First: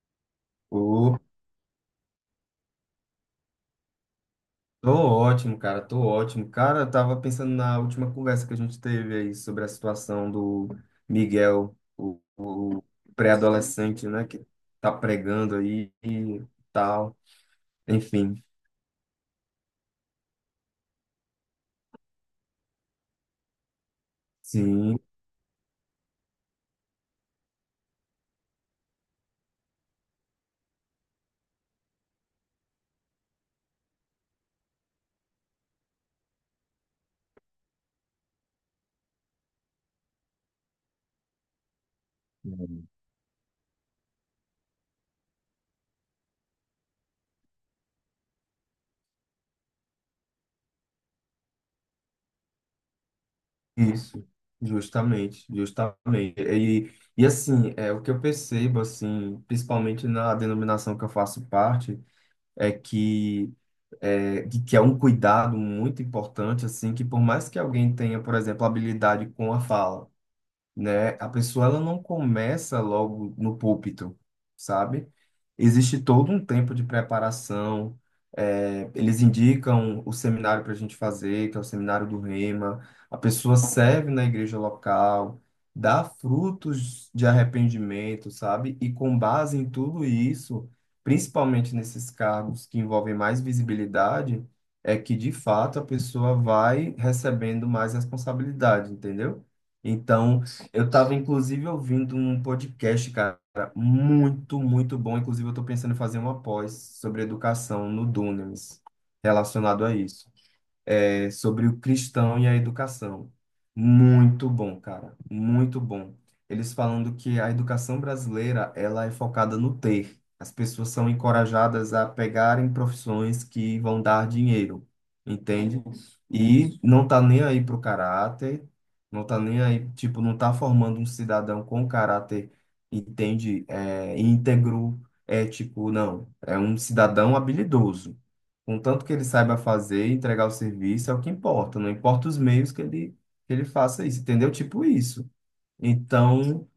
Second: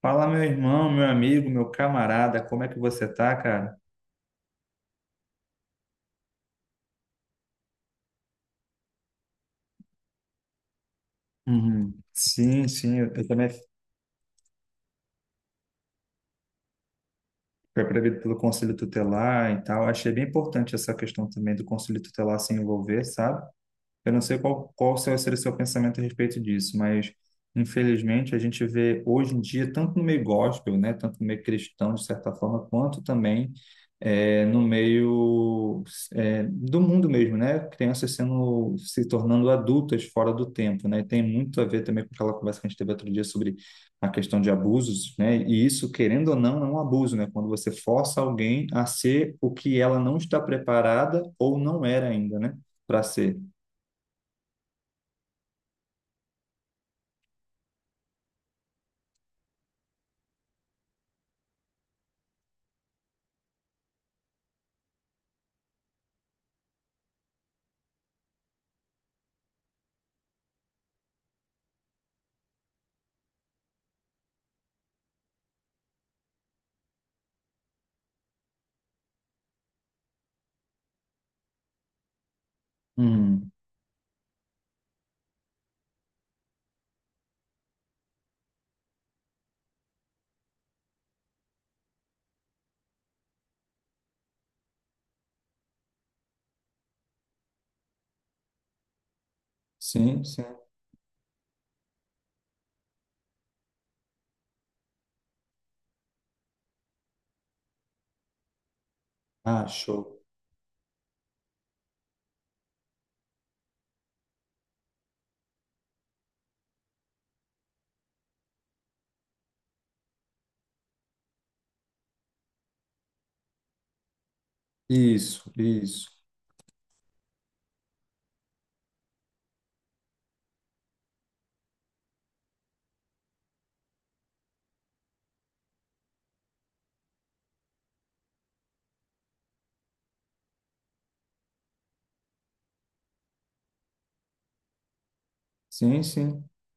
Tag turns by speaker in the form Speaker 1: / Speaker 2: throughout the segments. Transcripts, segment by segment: Speaker 1: Fala, meu irmão, meu
Speaker 2: Ô,
Speaker 1: amigo, meu camarada, como é que você tá, cara?
Speaker 2: tô ótimo. Cara, eu tava pensando na última conversa que a gente teve aí sobre a situação do Miguel,
Speaker 1: Uhum.
Speaker 2: o,
Speaker 1: Sim,
Speaker 2: o
Speaker 1: sim, eu, eu também
Speaker 2: pré-adolescente, né, que tá pregando aí e tal.
Speaker 1: fui proibido pelo
Speaker 2: Enfim,
Speaker 1: Conselho Tutelar e tal. Achei bem importante essa questão também do Conselho Tutelar se envolver, sabe? Eu não sei
Speaker 2: sim.
Speaker 1: seria o seu pensamento a respeito disso, mas infelizmente a gente vê hoje em dia, tanto no meio gospel, né, tanto no meio cristão, de certa forma, quanto também no meio do mundo mesmo, né? Crianças sendo, se tornando adultas fora do tempo, né? E tem muito a ver também com aquela conversa que a gente
Speaker 2: Hum.
Speaker 1: teve outro dia sobre a questão de abusos, né? E isso, querendo ou não, é um abuso, né? Quando você força alguém a ser o que ela não está preparada ou não era ainda, né? Para ser.
Speaker 2: Isso, justamente, justamente. E assim, é o que eu percebo, assim, principalmente na denominação que eu faço parte. É que é, de que é um cuidado muito importante, assim, que por mais que alguém tenha, por exemplo, habilidade com a fala, né? A pessoa ela não começa logo no púlpito, sabe? Existe todo um tempo de preparação. É, eles indicam o seminário para a gente fazer, que é o seminário do Rema. A
Speaker 1: Hum,
Speaker 2: pessoa serve na igreja local, dá frutos de arrependimento, sabe? E com base em tudo isso, principalmente nesses cargos que envolvem mais visibilidade, é que de fato a pessoa vai recebendo mais responsabilidade, entendeu?
Speaker 1: sim,
Speaker 2: Então,
Speaker 1: sim.
Speaker 2: eu tava, inclusive, ouvindo um podcast, cara, muito, muito bom. Inclusive, eu tô pensando em fazer uma pós sobre educação no Dunamis,
Speaker 1: Ah,
Speaker 2: relacionado a
Speaker 1: show.
Speaker 2: isso. É, sobre o cristão e a educação. Muito bom, cara, muito bom. Eles falando que a educação brasileira, ela é focada no ter. As pessoas são encorajadas a pegarem profissões que vão dar dinheiro,
Speaker 1: Isso,
Speaker 2: entende?
Speaker 1: isso.
Speaker 2: E não tá nem aí pro caráter, não tá nem aí, tipo, não tá formando um cidadão com caráter, entende? É, íntegro, ético, não. É um cidadão habilidoso. Contanto que ele saiba fazer e entregar o serviço, é o que importa. Não importa os meios que ele faça isso, entendeu? Tipo isso.
Speaker 1: Sim, sim.
Speaker 2: Então,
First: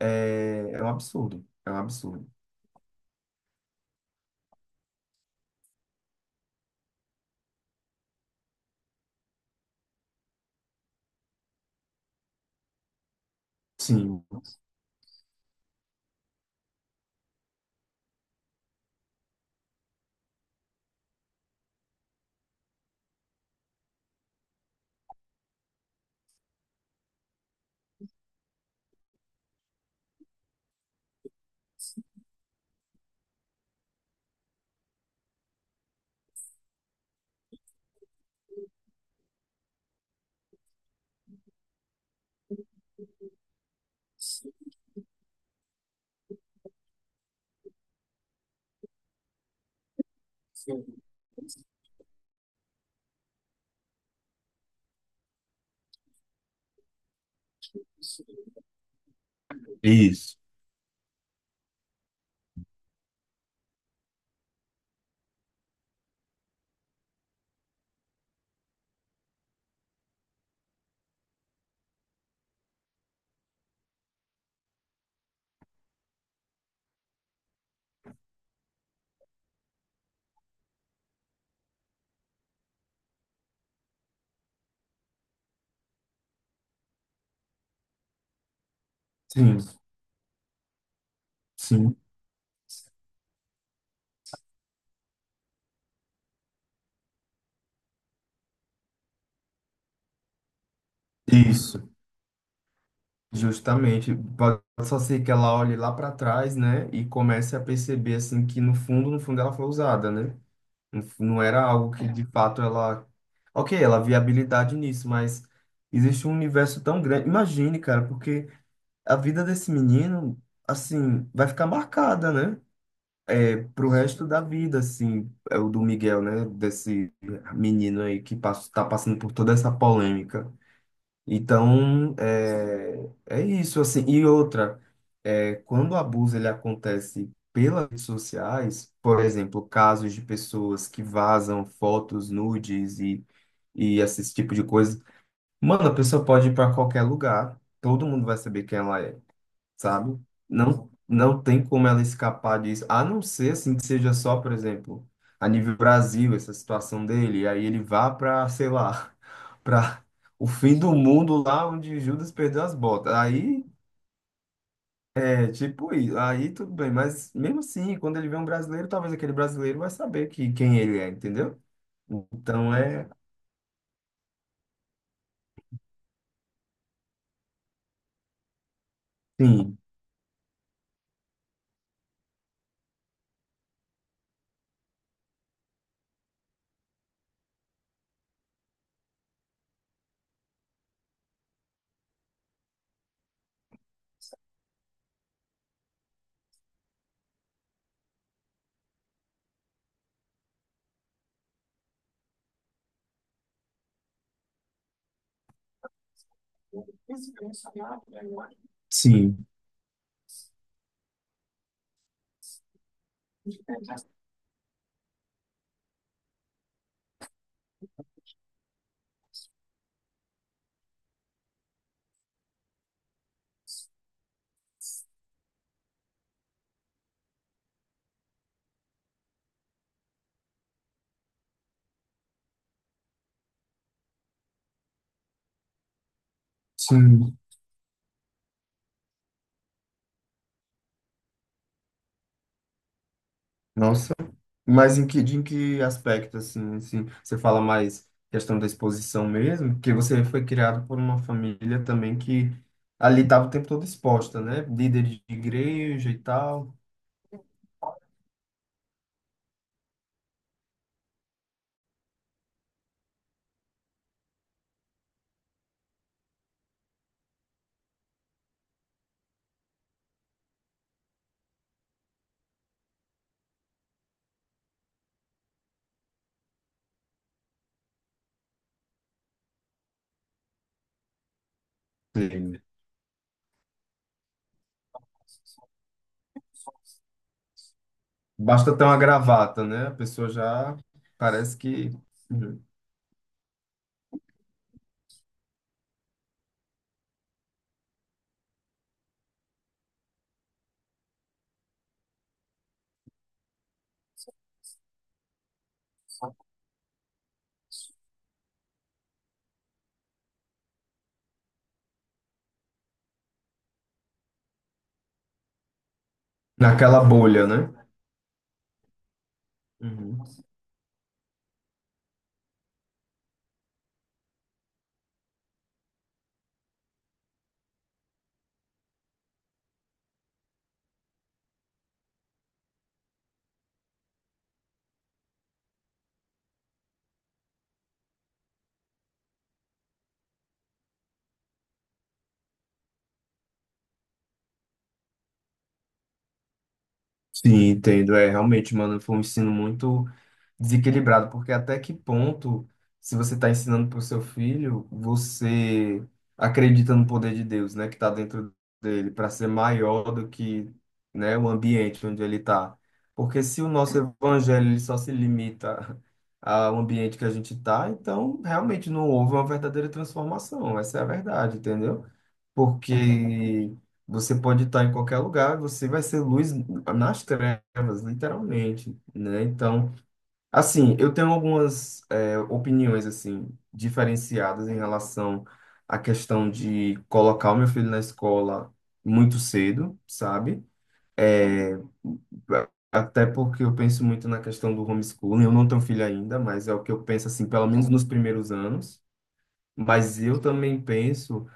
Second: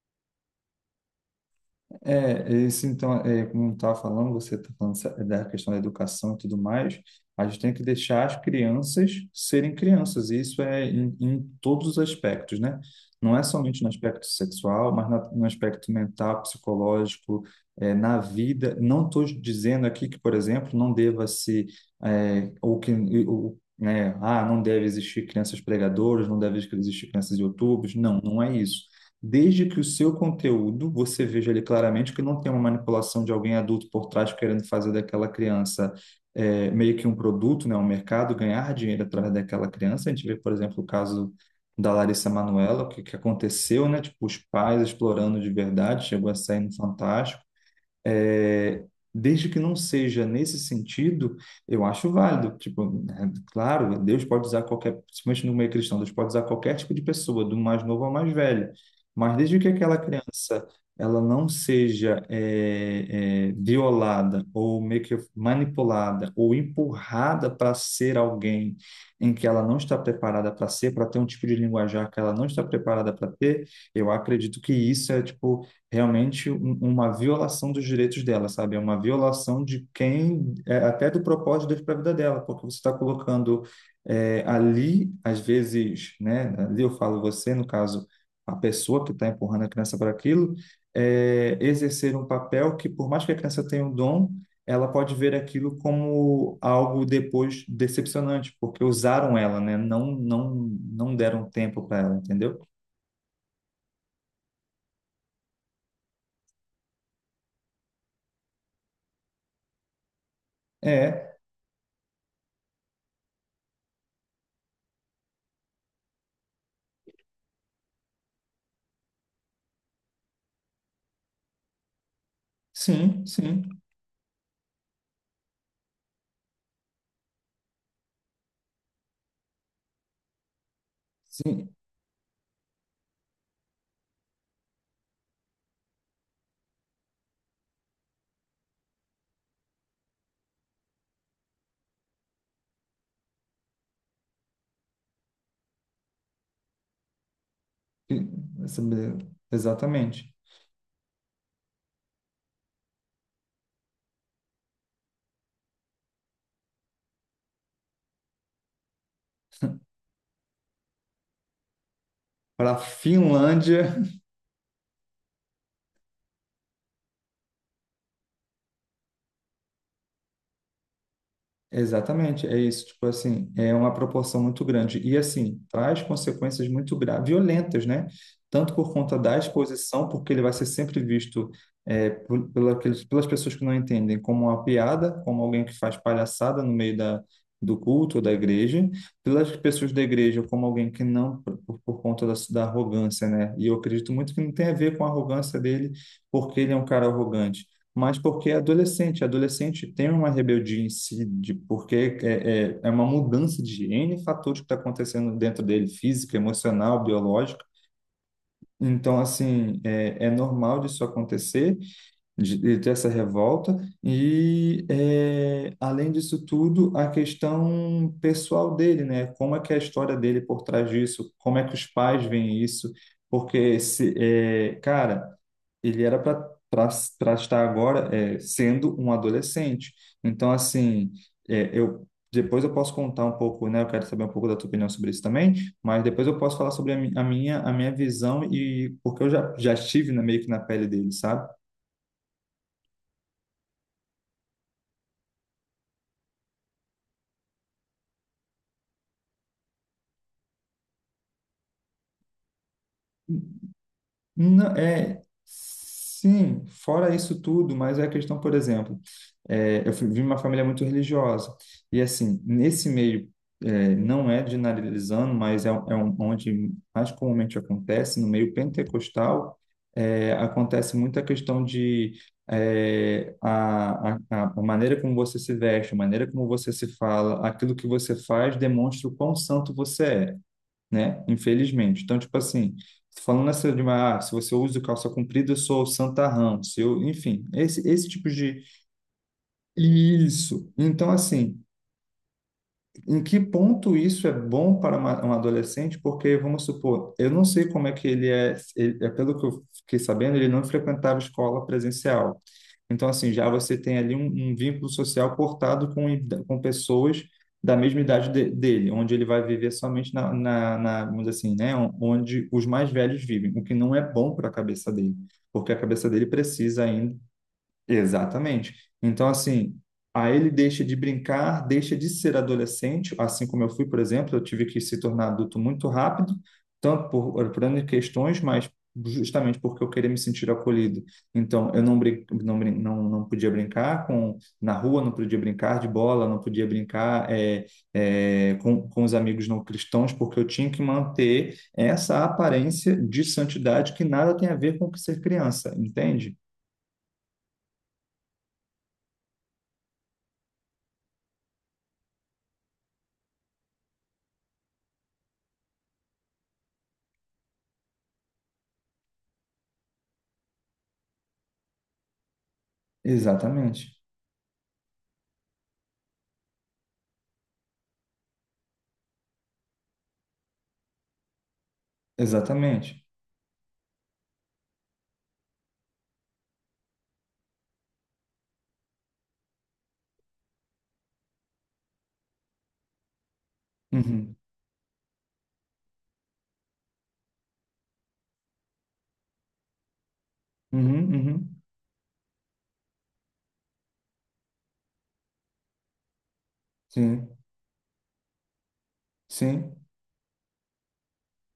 Speaker 2: é, é um absurdo. É um absurdo.
Speaker 1: É, isso então, é, como eu estava falando, você está falando da questão da educação e tudo mais, a gente tem que deixar as crianças serem crianças, e isso é em todos os aspectos, né? Não é somente no
Speaker 2: Sim,
Speaker 1: aspecto sexual, mas no aspecto mental, psicológico, é, na vida. Não estou dizendo aqui que, por exemplo, não deva se, é, ou que, ou, né, ah, não deve existir crianças pregadoras, não deve existir crianças youtubers, não, não é isso, desde que o seu conteúdo você veja ali claramente que não tem uma manipulação de alguém adulto por trás querendo fazer daquela criança é, meio que um produto, né, um mercado, ganhar dinheiro através daquela criança. A gente vê, por exemplo, o caso da Larissa Manoela, o que aconteceu, né? Tipo, os pais explorando de verdade, chegou a sair no Fantástico. É, desde que não seja nesse sentido, eu acho válido. Tipo, né, claro, Deus pode usar qualquer, principalmente no meio cristão, Deus pode usar qualquer tipo de pessoa, do mais novo ao mais velho. Mas desde que aquela
Speaker 2: isso.
Speaker 1: criança ela não seja violada ou meio que manipulada ou empurrada para ser alguém em que ela não está preparada para ser, para ter um tipo de linguajar que ela não está preparada para ter, eu acredito que isso é tipo realmente uma violação dos direitos dela, sabe? É uma violação de quem, é, até do propósito de Deus para a vida dela, porque você está colocando é, ali, às vezes, né? Ali eu falo você, no caso, a pessoa que está
Speaker 2: Sim,
Speaker 1: empurrando a criança para aquilo, é,
Speaker 2: sim,
Speaker 1: exercer um papel que, por mais que a criança tenha um dom, ela pode ver aquilo como algo depois decepcionante, porque usaram ela, né? Não, não deram tempo
Speaker 2: isso.
Speaker 1: para ela, entendeu?
Speaker 2: Justamente. Pode só ser que ela olhe lá para trás, né? E comece a perceber, assim, que no fundo, no fundo ela foi usada, né?
Speaker 1: É,
Speaker 2: Não era algo que de fato ela. Ok, ela via habilidade nisso, mas existe um universo tão grande. Imagine, cara, porque a vida desse menino, assim, vai ficar marcada, né?
Speaker 1: sim,
Speaker 2: É,
Speaker 1: sim.
Speaker 2: pro resto da vida, assim, é o do Miguel, né? Desse menino aí que passa, tá passando por toda essa polêmica.
Speaker 1: Sim,
Speaker 2: Então, é, é isso, assim. E outra, é, quando o abuso ele acontece pelas redes sociais, por exemplo, casos de pessoas que vazam fotos nudes e esse tipo de coisa, mano, a pessoa pode ir para qualquer lugar, todo mundo
Speaker 1: Fi-
Speaker 2: vai saber quem
Speaker 1: essa-
Speaker 2: ela é, sabe?
Speaker 1: exatamente.
Speaker 2: Não tem como ela escapar disso, a não ser assim que seja só, por exemplo, a nível Brasil, essa situação dele, e aí ele vá para, sei lá, para o fim do mundo lá onde Judas perdeu
Speaker 1: Para
Speaker 2: as
Speaker 1: a
Speaker 2: botas. Aí
Speaker 1: Finlândia.
Speaker 2: é tipo, isso, aí tudo bem, mas mesmo assim, quando ele vê um brasileiro, talvez aquele brasileiro vai saber que quem ele é, entendeu?
Speaker 1: Exatamente, é
Speaker 2: Então
Speaker 1: isso, tipo
Speaker 2: é,
Speaker 1: assim, é uma proporção muito grande e assim, traz consequências muito graves, violentas, né? Tanto por conta da
Speaker 2: sim.
Speaker 1: exposição, porque ele vai ser sempre visto é, pelas pessoas que não entendem como uma piada, como alguém que faz palhaçada no meio da, do culto ou da igreja, pelas pessoas da igreja como alguém que não, por conta da arrogância, né? E eu acredito muito que não tem a ver com a arrogância dele, porque ele é um cara arrogante, mas porque é adolescente. Adolescente tem uma rebeldia em si, de, porque é uma mudança de N fatores que está acontecendo dentro dele, física, emocional, biológica. Então,
Speaker 2: Sim,
Speaker 1: assim, é normal disso acontecer, de ter essa revolta, e é, além disso tudo, a questão pessoal dele, né? Como é que é a história dele por trás disso? Como é que os pais veem isso? Porque, se, é, cara, ele era para estar agora é, sendo um adolescente. Então, assim, eu depois eu posso contar um pouco, né? Eu quero saber um pouco da tua opinião sobre isso também, mas depois eu posso falar sobre a
Speaker 2: sim.
Speaker 1: minha visão e porque eu já estive na, meio que na pele dele, sabe?
Speaker 2: Nossa, mas em que, de em que aspecto, assim, assim, você fala mais questão da exposição mesmo? Porque você foi criado por uma família também que ali estava o tempo todo exposta, né?
Speaker 1: Não,
Speaker 2: Líder
Speaker 1: é,
Speaker 2: de igreja e
Speaker 1: sim,
Speaker 2: tal.
Speaker 1: fora isso tudo, mas é a questão, por exemplo, é, vim de uma família muito religiosa, e assim, nesse meio, é, não é generalizando, mas é, onde mais comumente acontece, no meio pentecostal, é, acontece muita questão de é, a maneira como você se veste, a maneira como você se fala, aquilo que você faz demonstra o quão santo você é, né? Infelizmente. Então, tipo
Speaker 2: Sim.
Speaker 1: assim, falando essa de uma, ah, se você usa calça comprida, eu sou o santarrão, se eu, enfim, esse tipo de.
Speaker 2: Basta ter uma gravata, né? A pessoa
Speaker 1: Isso.
Speaker 2: já
Speaker 1: Então,
Speaker 2: parece
Speaker 1: assim,
Speaker 2: que, uhum,
Speaker 1: em que ponto isso é bom para uma, um adolescente? Porque, vamos supor, eu não sei como é que ele é, é pelo que eu fiquei sabendo, ele não frequentava escola presencial. Então, assim, já você tem ali um vínculo social cortado com, com pessoas da mesma idade dele, onde ele vai viver somente na, vamos dizer assim, né, onde os mais velhos vivem, o que não é bom para a cabeça dele, porque a cabeça dele precisa
Speaker 2: naquela
Speaker 1: ainda.
Speaker 2: bolha, né?
Speaker 1: Exatamente. Então, assim,
Speaker 2: Uhum.
Speaker 1: aí ele deixa de brincar, deixa de ser adolescente, assim como eu fui, por exemplo, eu tive que se tornar adulto muito rápido, tanto por N questões, mas justamente porque eu queria me sentir acolhido. Então, eu não, brin não, brin- não, não podia brincar com, na rua, não podia brincar de bola, não podia brincar com os amigos não cristãos, porque eu tinha que manter essa aparência de santidade que nada tem a ver com ser criança, entende?
Speaker 2: Sim, entendo. É, realmente, mano, foi um ensino muito desequilibrado, porque até que ponto, se você está ensinando para o seu filho, você acredita no poder de Deus, né, que está dentro dele, para ser maior do que, né, o ambiente onde ele está. Porque se o nosso
Speaker 1: Exatamente.
Speaker 2: evangelho ele só se limita ao ambiente que a gente está, então realmente não houve uma verdadeira transformação. Essa é a verdade, entendeu?
Speaker 1: Exatamente.
Speaker 2: Porque você pode estar em qualquer lugar, você vai ser luz nas trevas, literalmente, né? Então, assim, eu tenho algumas opiniões assim
Speaker 1: Uhum.
Speaker 2: diferenciadas em relação à questão de colocar o meu filho na escola muito cedo, sabe?
Speaker 1: Uhum, uhum.
Speaker 2: Eh, até porque eu penso muito na questão do homeschooling. Eu não tenho filho ainda, mas é o que eu penso
Speaker 1: Sim,
Speaker 2: assim, pelo menos nos primeiros anos.
Speaker 1: sim,
Speaker 2: Mas eu também penso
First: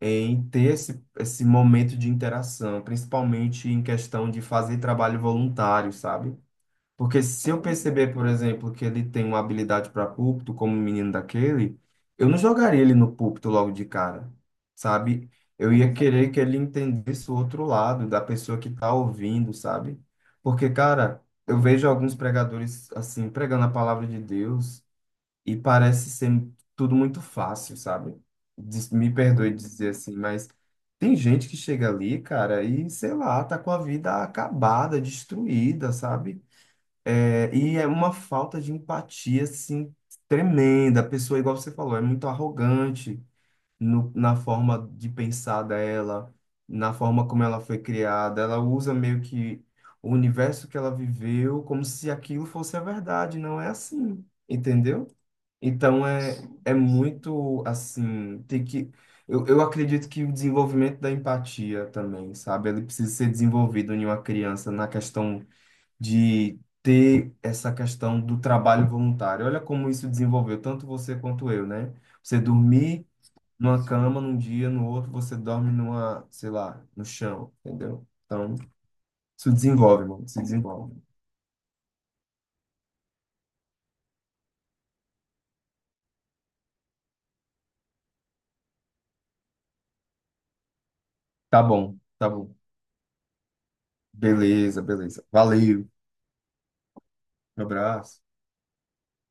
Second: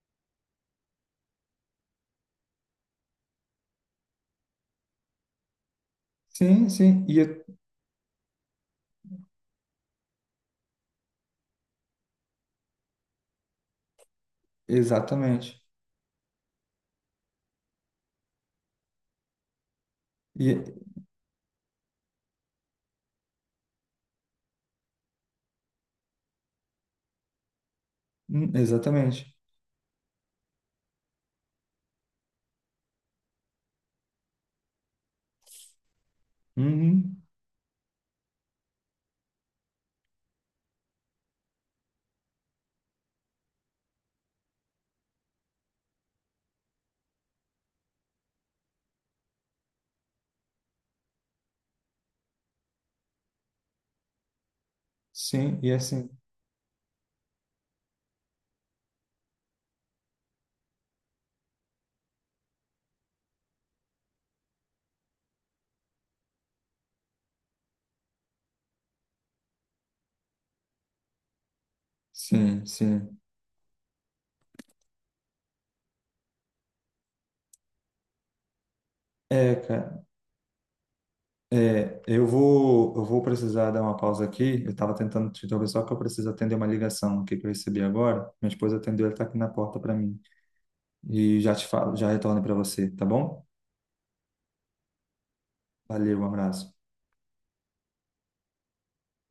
Speaker 2: em ter esse momento de interação, principalmente em questão de fazer trabalho voluntário, sabe?
Speaker 1: sim, sim. E
Speaker 2: Porque
Speaker 1: é-
Speaker 2: se eu perceber, por exemplo, que ele tem uma habilidade para púlpito, como o menino daquele, eu não jogaria ele no púlpito logo de cara, sabe?
Speaker 1: exatamente.
Speaker 2: Eu ia querer que ele entendesse o outro lado da pessoa que tá ouvindo, sabe?
Speaker 1: E,
Speaker 2: Porque,
Speaker 1: é-
Speaker 2: cara, eu vejo alguns pregadores, assim, pregando a palavra de Deus e parece ser tudo muito fácil, sabe? Me
Speaker 1: exatamente.
Speaker 2: perdoe dizer assim, mas tem gente que chega ali, cara, e sei lá, tá com a vida acabada, destruída, sabe?
Speaker 1: Uhum.
Speaker 2: É, e é uma falta de empatia, assim, tremenda. A pessoa, igual você falou, é muito arrogante na forma de pensar dela, na forma como ela foi criada. Ela usa meio que o universo que ela viveu como se aquilo fosse a verdade. Não é assim, entendeu?
Speaker 1: Sim, e é
Speaker 2: Então,
Speaker 1: assim.
Speaker 2: é, é muito, assim, tem que... Eu, acredito que o desenvolvimento da empatia também, sabe? Ele precisa ser desenvolvido em uma criança na questão de ter essa questão do trabalho voluntário. Olha como isso desenvolveu tanto você quanto eu, né? Você
Speaker 1: Sim,
Speaker 2: dormir
Speaker 1: sim.
Speaker 2: numa cama num dia, no outro você dorme numa, sei lá, no chão, entendeu? Então, isso
Speaker 1: É, cara,
Speaker 2: desenvolve, mano, isso desenvolve.
Speaker 1: é, eu vou precisar dar uma pausa aqui. Eu estava tentando te interromper, só que eu preciso atender uma ligação aqui que eu recebi agora. Minha esposa atendeu, ela está aqui na porta para mim. E já
Speaker 2: Tá
Speaker 1: te falo,
Speaker 2: bom,
Speaker 1: já
Speaker 2: tá
Speaker 1: retorno
Speaker 2: bom.
Speaker 1: para você, tá bom?
Speaker 2: Beleza, beleza. Valeu.
Speaker 1: Valeu, um abraço.
Speaker 2: Um abraço.